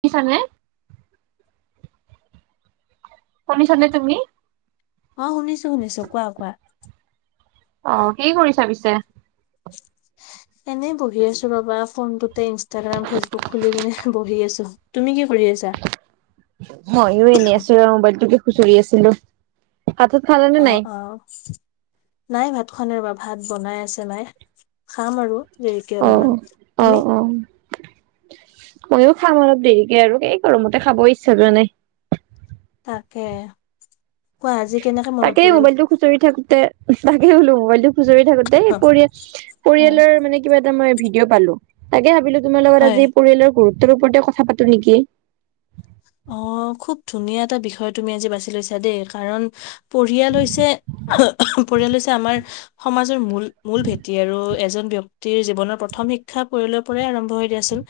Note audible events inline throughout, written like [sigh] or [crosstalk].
কি চানলে শুনিছানে তুমি। অ' শুনিছো-শুনিছো, কোৱা-কোৱা। অ' কি কৰিছা পিছে। এনেই বহি আছো ৰবা ফোনটোতে ইনষ্টাগ্ৰাম, ফেচবুক খুলি কিনে বহি আছো তুমি কি কৰি [inaudible] হয় এনেয়ে এনে আছো আৰু মোবাইলটোকে খুচৰি আছিলো। ভাত চাত খালা নে নাই? অ'-অ' নাই ভাত খোৱা নাই ৰবা, ভাত বনাই আছে মায়ে। খাম আৰু দেৰিকে অ অলপমান অ তুমি। অ। ময়ো খাম অলপ দেৰিকে আৰু এই গৰমতে খাব ইচ্ছা যোৱা নাই। তাকে কোৱা আজি কেনেকে মনত তাকেই পৰিল মোবাইলটো খুচৰি থাকোতে তাকে বুলো মোবাইলটো খুচৰি থাকোতে পৰিয়া- অ পৰিয়ালৰ মানে কিবা মই ভিডিঅ' পালো তাকে ভাবিলো তোমাৰ লগত হয় আজি পৰিয়ালৰ গুৰুত তোৰ ওপৰতে কথা পাতো নেকি? অ' খুব ধুনীয়া এটা বিষয় তুমি আজি বাছি লৈছা দেই কাৰণ পৰিয়াল হৈছে। পৰিয়াল হৈছে, আমাৰ সমাজৰ মূল-মূল ভেটি আৰু এজন ব্যক্তিৰ জীৱনৰ প্ৰথম সম শিক্ষা পৰিয়ালৰ পৰা আৰম্ভ হয় দিয়া চোন,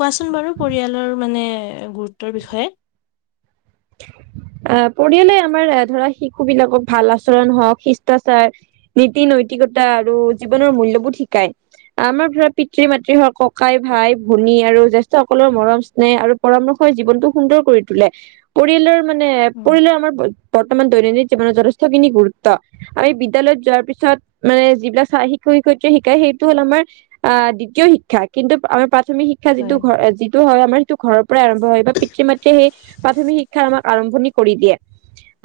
কোৱাচোন বাৰু পৰিয়ালৰ মানে গুৰুত্বৰ বিষয়ে। অ' পৰিয়ালে আমাৰ ধৰা শিশু বিলাকক ভাল আচৰণ হওক, শিষ্টাচাৰ নীতি-নৈতিকতা আৰু জীৱনৰ মূল্যবোধ শিকাই, আমাৰ ধৰা পিতৃ- মাতৃ হক। ককাই ভাই-ভনী আৰু জ্যেষ্ঠসকলৰ মৰম-স্নেহে আৰু পৰামৰ্শই জীৱনটো সুন্দৰ কৰি তোলে। পৰিয়ালৰ মানে উম, পৰিয়ালৰ আমাৰ। বৰ্তমান দৈনন্দিন জীৱনত যথেষ্টখিনি গুৰুত্ব আমি বিদ্যালয়ত যোৱাৰ পিছত মানে যিবিলাক চাই শিক্ষক শিক্ষয়িত্ৰী শিকায় সেইটো হ'ল আমাৰ দ্বিতীয় শিক্ষা কিন্তু আমাৰ প্ৰাথমিক শিক্ষা যিটো হয় ঘৰ যিটো হয় আমাৰ, সিটো ঘৰ পৰাই আৰম্ভ বা পিতৃ-মাতৃয়ে সেই প্ৰাথমিক শিক্ষা আৰম্ভণি কৰি দিয়ে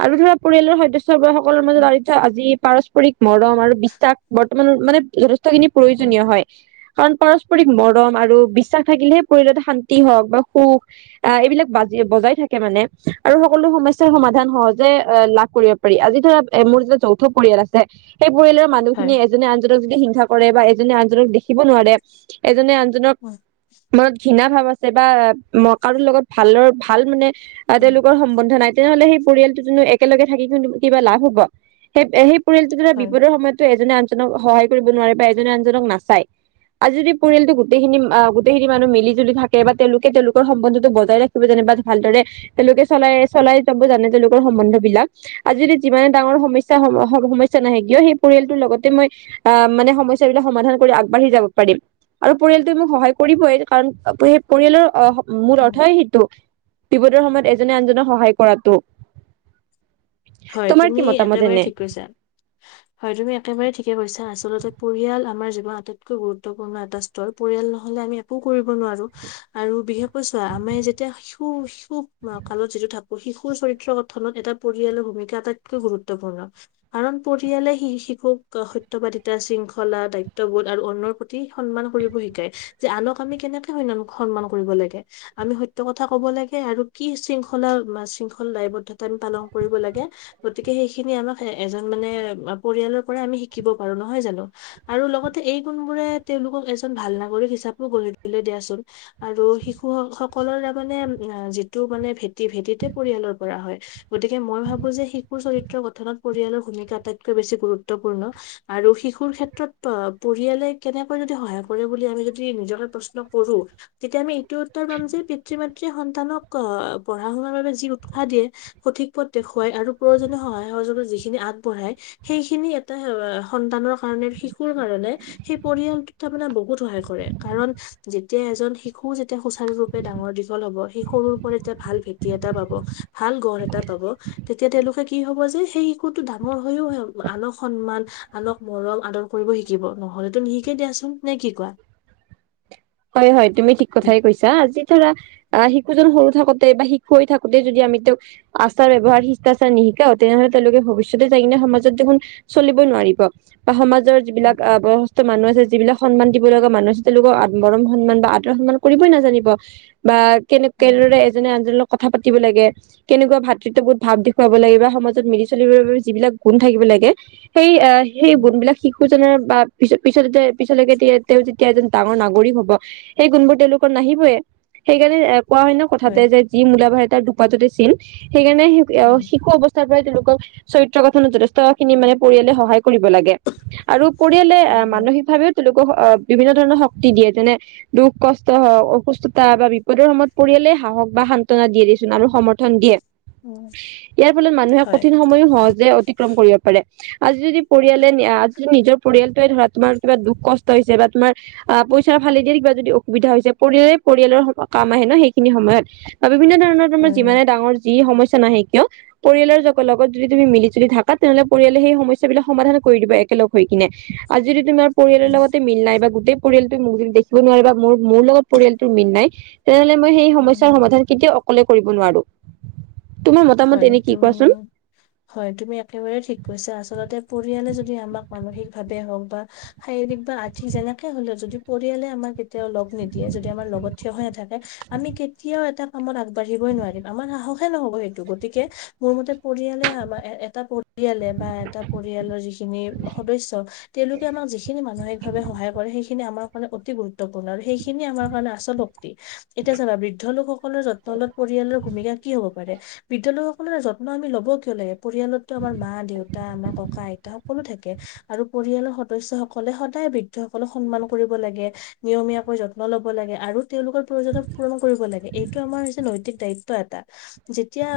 আৰু ধৰা পৰিয়ালৰ সদস্য সকলৰ উম, আজি পাৰস্পৰিক ৰিক মৰম আৰু বিশ্বাস বৰ্তমানৰ মানে যথেষ্টখিনি উম, প্ৰয়োজনীয় হয়। কাৰণ পাৰস্পৰিক মৰম আৰু বিশ্বাস থাকিলেহে পৰিয়ালত শান্তি হওক বা সুখ আহ এইবিলাক বাজি বজাই থাকে মানে আৰু সকলো সমস্যাৰ সমাধান সহজে লাভ কৰিব পাৰি। আজি ধৰা এ মোৰ যেতিয়া যৌথ পৰিয়াল আছে। সেই পৰিয়ালৰ হয় মানুহখিনিয়ে এজনে আনজনক যদি হিংসা কৰে বা এজনে আনজনক দেখিব নোৱাৰে এজনে আন উম, মনত ঘৃণা ভাৱ আছে বা কাৰোৰ লগত ভালৰ ভাল মানে বা উম, তেওঁলোকৰ সম্বন্ধ নাই, তেনেহলে সেই পৰিয়ালটোনো একেলগে থাকি কিন্তু কিবা লাভ হ'ব সেই-সেই পৰিয়ালটো ধৰা হয় বিপদৰ সময়তো এজনে আনজনক সহায় কৰিব নোৱাৰে বা এজনে আনজনক নাচায়। আজি যদি পৰিয়ালটো গোটেইখিনি, গোটেইখিনি মানুহ মিলি জুলি থাকে বা তেওঁলোকে তেওঁলোকৰ সম্বন্ধতটো বজাই ৰাখিব জানে ধ ভালদৰে তেওঁলোকে চলাই, চলাই যাব জানে তেওঁলোকৰ সম্বন্ধ বিলাক। আজি যদি যিমানে ডাঙৰ সমস্যা সম্যা নাহে কিয় সেই পৰিয়ালটোৰ লগতে মই আহ মানে সমস্যাবলাক সমাধান কৰি আগবাঢ়ি যাব পাৰিম। আৰু পৰিয়ালটো মোক সহায় কৰিবই কাৰণ পৰিয়ালৰ অ' মূল উম, অৰ্থই সেইটো, বিপদৰ সময়ত এজনে আনজনক সহায় কৰাতটো। হয়, তুমি একেবাৰে ঠিক কৈছা হয়, তুমি একেবাৰে ঠিকে কৈছা আছ আচলতে পৰিয়াল আমাৰ জীৱন আটাইতকৈ গুৰুত্বপূৰ্ণ এটা স্থল পৰিয়াল নহলে আমি একো কৰিব নোৱাৰো আৰু বিশেষকৈ চোৱা আমি যেতিয়া শিশু শিশু কালত যিটো থাকো শিশুৰ চৰিত্ৰ গঠনত এটা পৰিয়াল ভমিকা আটাইতকৈ গুৰুত্বপূৰ্ণ কাৰণ পৰিয়ালেি শিশুক সত্য বাদিতা শৃংখলা দায়িত্ববোধ আৰু অন্নৰ প্ৰতি সন্মান কৰিব শিকায় যে আনক আমি কেনেকে সন্মান কৰিব লাগে। আমি সত্য কথা কব লাগে আৰু কি শৃংখলা শৃংখলা দায়বদ্ধতা আমি পালন কৰিব লাগে। গতিকে সেইখিনি আমাক এজন মানে পৰিয়ালৰ পৰা আমি শিকিব পাৰো নহয় জানো আৰু লগতে এই গুনবোৰে তেওঁলোকক এজন ভাল নাগৰিক হিচাপেও গঢ়ি তুললৈ দিয়াচোন আৰু শিশুক সকলৰ তাৰ মানে যিটো মানে ভেটি ভেটিতে পৰিয়ালৰ পৰা হয় গতিকে মই ভাবো যে শিশুৰ চৰিত্ৰৰ গঠনত পৰিয়ালৰ ভূমিকা আটাইতকৈ বেছি গুৰুত্বপূৰ্ণ আৰু শিশুৰ ক্ষেত্ৰত পৰিয়ালে কেনেকৈ সহায় কৰে বুলি আমি যদি নিজৰকে প্ৰশ্ন কৰো তেতিয়া আমি এইটো উত্তৰ পাম যে পিতৃ মাতৃ সন্তানক পঢ়া শুনাৰ বাবে যি উৎসাহ দিয়ে সঠিক পথ দেখুৱায় আৰু প্ৰয়োজনীয় সহায় সহযোগত যিখিনি আগবঢ়ায় সেইখিনি এটা সন্তানৰ কাৰণে শিশুৰ কাৰণে সেই পৰিয়ালটো তামানে বহুত সহায় কৰে, কাৰণ যেতিয়া এজন শিশু যেতিয়া সুচাৰুৰূপে ডাঙৰ দীঘল হব সেই সৰুৰ ওপৰত এটা ভাল ভেটি এটা পাব ভাল গড় এটা পাব এতিয়া তেওঁলোকে কি হব যে সেই শিশুটো ডাঙৰ হৈও আন সন্মান আলোক মৰম আদৰ কৰিব শিকিব নহলেতো নিশিকে দিয়াচোন নে কি কোৱা। হয়-হয়, তুমি ঠিক কথাই কৈছা আজি শিশুজন সৰু থাকোতে বা শিশু হৈ থাকোতেই যদি আমি তেওঁক আচাৰ, ব্যৱহাৰ শিষ্টাচাৰ নি তেনেহলে তেওঁলোকে ভৱিষ্যতে যাই কিনে সমাজত দেখোন চলিব নোৱাৰিব বা সম উম যিবিলাক বয়সস্থ মানুহ আছে যিবিলাক সন্মান দিব লগা মানুহ আছে তেওঁলোকৰ মৰম সন্মান বা আদৰ সন্মান কৰিবই নাজানিব বা কেনে হয় কেনেদৰে এজনে আনজন কথা পাতি লাগে কেনেকুৱা ভাতৃত্ব বহুত ভাৱ দেখুৱাব লাগে বা সমাজত মিলি চলিবৰ বাবে যিবিলাক গুণ থাকিব লাগ লাগে। সেই সেই উম গুণ বিলাক শিশুজনৰ বা পি পিছ পিছলৈকেতিয়া তেওঁ যেতিয়া এজন ডাঙৰ ন ৰি হব সেই গুণবোৰ তেওঁলোকৰ নাহিবয়ে সেইকাৰণে কোৱা হয় ন কথাতে যে যি মূলা বা তাৰ দুপাততে চিন সেইকাৰণে উম শিশু অৱস্থাৰ পৰা তেওঁলোকক চৰিত্ৰ গথনত যথেষ্ট খিনি মানে পৰিয়ালে সহায় কৰিব লাগে আৰু পৰিয়ালে উম হয় মানসিকভাৱেও তেওঁলোকক আহ বিভিন্ন ধৰণৰ শক্তি দিয়ে যেনে দুখ কষ্ট হওক অসুস্থতা বা বিপদৰ সময়ত পৰিয়ালেই সাহস বা সান্তনা দিয়ে আৰু সমৰ্থন দিয়ে উম ইয়াৰ ফলত মানুহে হয় কঠিন সময়ো সহজে অতিক্ৰম কৰিব পাৰে আজি যদি পৰিয়ালে আজি যদি নিজৰ পৰিয়ালটোৱে ধৰা তোমাৰ কিবা দুখ কষ্ট হৈছে বা তোমাৰ অ', পইচা ফালে দিয় কিবা যদি অসুবিধা হৈছে পৰিয় পৰিয়ালৰ কাম আহে ন সেইখিনি সময়ত বিভিন্ন ধৰণৰ তোমাৰ হয় হয় যিমানে ডাঙৰ যি সমস্য নাহে কিয় পৰিয়ালৰ লগত যদি তুমি মিলিুলি থাকা তেনেহ'লে পৰিয়ালে সেই সমস্যাাবলাক সমাধান কৰি দিব এক একেলগ হৈ কিনে আজি যদি তোমাৰ পৰিয়ালৰ উম লগতে মিল নাই বা গোটেই পৰিয়ালটো মোক যদি দেখিব নোৱাৰে বা মোৰ মোৰ লগত পৰিয়ালটোৰ মিল নাই তেনেহলে সেই হয় সমস্যাৰ হয় সমাধান কেতিয়াও অকলে কৰিব নোৱাৰো তোমাৰ মতামত হয়, এনে কি তুমি কোৱাচোন হয় তুমি একেবাৰে ঠিক কৈছা আচলতে পৰিয়ালে যদি আমাক মানসিক ভাৱে হওক বা শাৰীৰিক বা আৰ্থিক যেনেকে হলেও যদি পৰিয়ালে আমাক কেতিয়াও লগ নিদিয়ে যদি আমাৰ লগত থিয় হৈ নাথাকে আমি কেতিয়াও এটা কামত আগবাঢ়িবই নোৱাৰিম আমাৰ সাহসে নহ'ব শ গতিকে মোৰ মতে পৰিয়ালে আমাৰ এটা পৰি পৰিয়ালে বা এটা পৰিয়ালৰ যিখিনি সদস্য তেওঁলোকে আমাক যিখিনি মানসিক ভাৱে সহায় কৰে। সেইখিনি আমাৰ কাৰণে অতি গুৰুত্বপূৰ্ণ আৰু সেইখিনি আমাৰ কাৰণে আচল শক্তি এতিয়া জানা বৃদ্ধ লোকসকল সকলৰ যত্ন লত পৰিয়ালৰ ভূমিকা কি হব পাৰে বিদ্যালয়সকলৰ যত্ন আমি লব কিয় লাগে। পৰিয়ালতো আমাৰ মা- দেউা আমাৰ ককা আইতা সকলো থাকে আৰু পৰিয়ালৰ সদস্য সকলে সদায় বৃদ্ধসকলক সন্মান কৰিব লাগে নিয়মীয়াকৈ যত্ন লব লাগে আৰু তেওঁলোকৰ প্ৰয়োজনত পূৰণ কৰিব লাগে এইটো আমাৰ হৈছে নৈতিক দায়িত্ব এটা তেতিয়া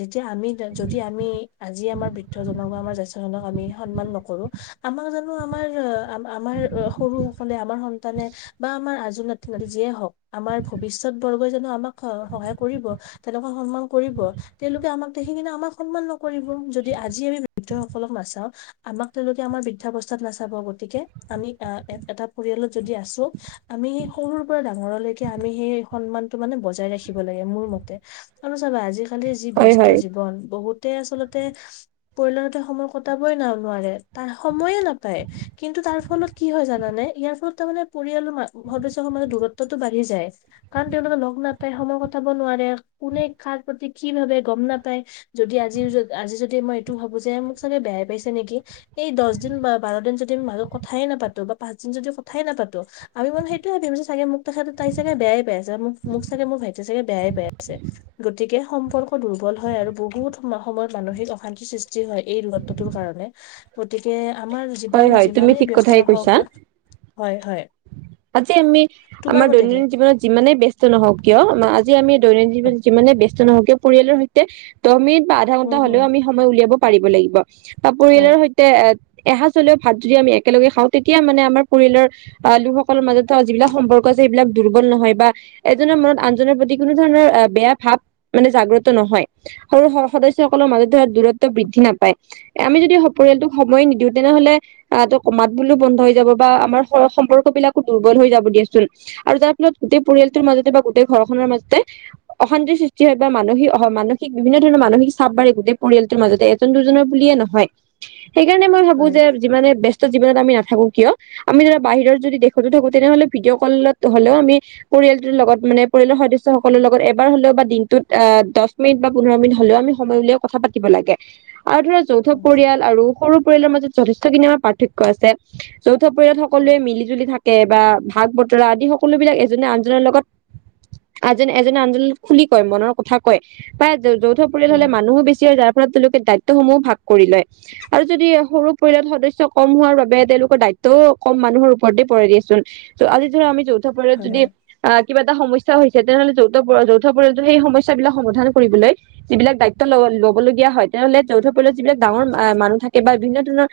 যেতিয়া আমি যদি আমি আজি আমাৰ বৃদ্ধ জনক বা আমাৰ জ্যেষ্ঠজনক আমি সন্মান নকৰোঁ আমাৰ জানো আমাৰ আ আমাৰ সৰু সকলে আমাৰ সন্তানে বা আমাৰ আজ ন ন যিয়ে হওক আমাৰ ভৱিষ্যত বৰ্গই জানো আমাক সহায় কৰিব তেনেকুৱা সন্মান কৰিব তেওঁলোকে আমাক সেইখনে আমাক সন্মান নকৰিব যদি আজি আমি ব সকলক নাচাওঁ আমাক তেওঁলোকে আমাৰ বৃদ্ধাৱস্থাত নাচাব গতিকে আমি এটা পৰিয়ালত যদি আছো আি আমি সৰুৰ পৰা ডাঙৰলৈকে আমি সেই সন্মানতটো মানে বজাই ৰাখিব লাগে মোৰ মতে আৰু চাবা আজিকালিৰ যি হয় ব্যস্ত হয় জীৱন বহুত আচলতে পৰিলাৰতে সময় কটাবই ন নোৱাৰে তাৰ সময়ে নাপায় কিন্তু তাৰ ফলত কি হয় জানে ইয়াৰ ফলত তাৰ মানে পৰিয়ালৰ সদস্াজৰ দূৰত্বতটো বাঢ়ি যায় কাৰ তেওঁলোকে লগ নাপায় সময় কটাব নোৱাৰে কোনে খাৰ প্ৰতি কি ভাবে গম নাপাই যদি আজি আজি যদি মই এইটো ভাবো যে মোক চাগে বেয়াই পাইছে নেকি নে এই দহ দিন বা বাৰ দিন যদি ম কথাই নাপাতো বা পাঁচ দিন যদি কথাই নাপাতো আৰু সেইটোোৱ ভিছে চাগে মোক তেখেততে তাই চাগে বেয়াই পাই আছে মোক মোক চাগে মোৰ ভাইটি চাগে বেয়াই পাই আছে গতিকে সম্পৰ্ক দুৰ্বল হয় আৰু বহুত সম সময়ত মানসিক অশান্তি সৃষ্টি যি হয় এই দূৰত্বটোৰ কাৰণে গতিকে আমাৰ হয় জীৱন হয় তুমি যিমানেই ঠিক ব্যস্ত কথাই নখও কৈছা কিয় হয় হয় আজি আমি তোমাৰ আমাৰ মতে কি দৈনন্দিন জীৱনত যিমানেই ব্যস্ত নহওক কিয় আ যে আমি দৈনন্দিনীৱন যিমাননে ব ব্যস্ত নহওকিয় পৰিয়ালৰ সৈতে দহ মিনিট বা আধা উম ঘণ্টা হম হলেও আমি সময় উলিয়াব পাৰিব লাগিব বা হয় পৰিয়ালৰ সৈতে এ এহাঁ হলেও ভাত যদি আমি একেলগে খাওঁ তেতিয়া মানে আমাৰ পৰিয়ালৰ আহ লোকসকলৰ মাজত থ যিবিলাক সম্পৰ্ক সবিলাক দুৰ্বল নহয় বা এজনৰ মনত আনজনৰ প্ৰতি কোনো ধৰণৰ বেয়া ভাৱ মানে জাগ্ৰত নহয় সৰু স সদস্যসকলৰ মাজত ধৰা দূৰত্ব বৃদ্ধি নাপায় আমি যদি স পৰিয়ালটোক সময় নিদিওঁ তেনেহলে আহ ত কমাত বুলো বন্ধ হৈ যাব বা আমাৰ সম্পৰ্ক বিলাকো দুৰ্বল হৈ যাব দিয়াচোন আৰু তাৰ ফলত গোটেই পৰিয়ালটোৰ মাজতে বা গোটেই ঘৰখনৰ মাজতে অশান্তিৰ সৃষ্টি হয় বা মানসিক হয় মানসিক বিভিন্ন ধৰণৰ মানসিক চাবঢি গোটেই পৰিয়ালটোৰ মাজতে এজন দুজনৰ বুলিয়ে নহয় সেইকাৰণে মই ভাবো হয় যে যিমানে বস্ত ত আি নাথো কিয় আমি বাহিৰত যদিেশতো থাকো তেনেহলে ভিডিঅ' কলত হলেও আম লগত মানে পৰিয়ালৰ সদসয়সকলৰ লগত এাৰ হলেও বা দিনটোত দহ মিনিট বা পোন্ধৰ মিট হ'লেও আমি সময় কথা পাতিব লাগে আৰু ধৰা যৌথ পৰিয়াল আৰু সৰু পৰিয়ালৰ মাজত যথেষ্টখিনি আমাৰ পাৰ্থক্য় আছে যৌথ পৰিয়ত হয় সকলোৱে মিলি জুলি থাকে বা ভাগ বতৰা আদি সকলোবিলাক এজনে আনজনৰ লগত আজনে এজনে আনজন খুলি কয় মনৰ কথা কয় বা। যৌথ পৰিয়াল হয় হলে মানুহো বেছি হয় যাৰ ফলত তেওঁলোকে দায়িত্বসমূহো ভাগ কৰি লয় আৰু যদি সৰু পৰিয়ত সদস্য় কম হোৱাৰ বাবে তেওঁলোকৰ দায়িত্বও কম মানুহৰ ওপৰতে পৰে দিয়েচোন আজি ধৰা আমি য যদি হয় আহ কিবা এটা সমস্া হৈছে তেনেহলে যৌথ যৌথ পৰ সেই সমস্যাাবলাক সমাধান কৰিবলৈ যিবিলাক দায়িত্ব ল ল'বলগীয়া হয় তেনেহ'লে যৌথ পলত হয় যিবাকাঙৰ মানুহ থাকে বা বিভিন্ন ধৰণৰ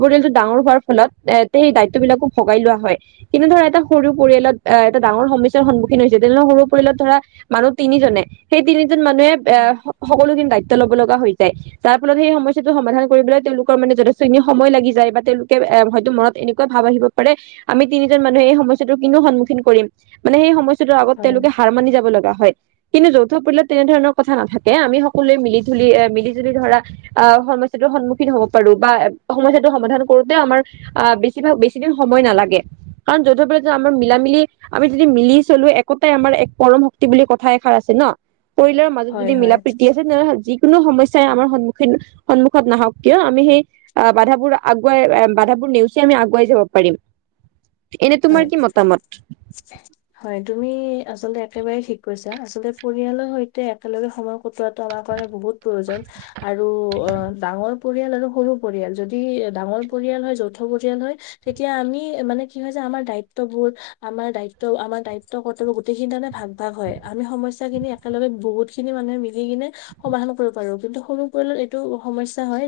পৰিয়ালটো ডাঙৰ হোৱাৰ ফলত এ সেই দায়িত্ব বিলাকো ভগাই লোৱা হয় কিনে ধৰা এটা সৰু পৰিাল পৰিয় এটা ডাঙৰ সমস্যাৰ সন্মুখীন হৈছে তেনেহলে সৰু পৰিয়ালত ধৰা মানুহ তিনিজনে সেই তিনি মানুহে এ উম, সকলোখিনি দায়িত্ব ল'ব লগা হৈ যায় তাৰ ফলত সেই সমস্যাটো সমাধান কৰিবলৈ তেওঁলোকৰ মানে যথেষ্ট ি সময় লাগি যায় বা তেওঁলোকে এ হয়তো মনত এনেকুৱা ভাব আহিব পাৰে আমি তিনিজন মানুহে এই সমস্াাতটো কিন্তু সন্মুখীন কৰিম মানে সেই সমস্াটোৰ আগত হয়, তেওঁলোকে হাৰ মানি যাব লগা হয় কিন্তু যৌথ প্যত তেনেধৰণৰ কথা নাথাকে আমি সকলোৱে মিলি ধুলি এ মিলিজুলি ধৰা আহ সমস্ি সন্মুখীন হ'ব পাৰো বা সমস্য়াাটো সমাধান কৰোতে আমাৰ আহ বেছিভাগ বেছি দিন সময় নালাগে কাৰণ যথবে আমাৰ মিলা মিলি আমি যদি মিলি চলো একোটাই আমাৰ এক পৰম শক্তি বুলি কথা এষাৰ আছে ন পৰিয়ালৰ মাজত হয়, যদি মিলা হয়, প্ৰ্ৰীতি আছে তেনেহলে যিিকোনো সমস্য়াই আমাৰ সন্মুখীন সন্মুখত নাহওক কিয় আমি সেই বাধাবোৰ আগুৱাই বাধাবোৰ নেওচি আমি আগুৱাই যাব পাৰিম এনে তোমাৰ হয় কি মতামত হয় তুমি আচলতে একেবাৰে ঠিক কৈছো আচলতে পৰিয়ালৰ সৈতে একেলগে সময় কটোৱাটো আমাৰ কাৰণে বহুত। প্ৰয়োজন আৰু অ 'ডাঙৰ পৰিয়াল আৰু সৰু পৰিয়াল যদি ডাঙৰ পৰিয়াল হয় যৌথ পৰিয়াল হয় তেতিয়া আমি মানে কি হয়। যে আমাৰ দায়িত্ববোধ আমাৰ দায়িত্ব আমাৰ দায়িত্ব কৰ্তব্য গোটেইখিনি তাৰ আমি ভাগ ভাগ হয় আমি। একেলগে বহুত খিনি মানুহে মিলি কিনে সমাধান কৰিব পাৰো কিন্তু সৰু পৰিয়ালত এইটো সমস্যা হয়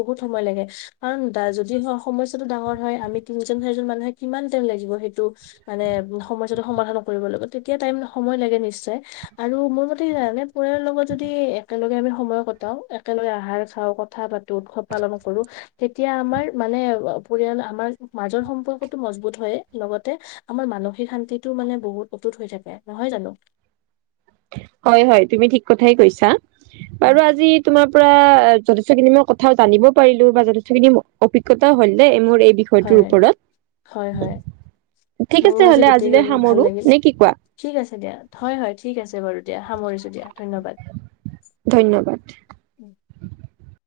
বহুত সময় লাগে কাৰণ যদি হয় সমস্যা টো ডাঙৰ হয় আমি তিনজন চাৰিজন মানুহে কিমান টাইম লাগিব সেইটো মানে সমস্য়াটো সমাধান কৰিবৰ লগত তেতিয়া টাইম সময় লাগে নিশ্চয়। আৰু মোৰ মতে কি জানে পাৰ লগত যদি একেলগে আমি সময় কটাও একেলগে আহাৰ চাও কথা কথা পাতো উৎসৱ পালন কৰো তেতিয়া আমাৰ মানে পৰিয়াল আমাৰ মাজৰ সম্পৰ্ক। মজবুত হয় লগতে আমাৰ মানসিক শান্তিটোও মানে বহুত অতুত হৈ থাকে নহয় জানো [inaudible] হয় হয় তুমি ঠিক কথাই কৈছা উম, বাৰু আজি তোমাৰ পৰা যথেষ্ট খিনি মই কথাও জানিব পাৰিলো বা যথেষ্টখিনি অভিজ্ঞতা হ'ল দেই মোৰ। এই বিষয়টোৰ হয় হয় হয় ওপৰত ঠিক আছে মোৰো আজি হ'লে গোটেই আজিলৈ ভাল সামৰো লাগিল নে কি কোৱা ঠিক আছে দিয়া হয় হয় ঠিক আছে। বাৰু দিয়া সামৰিছো দিয়া ধন্যবাদ। ধন্যবাদ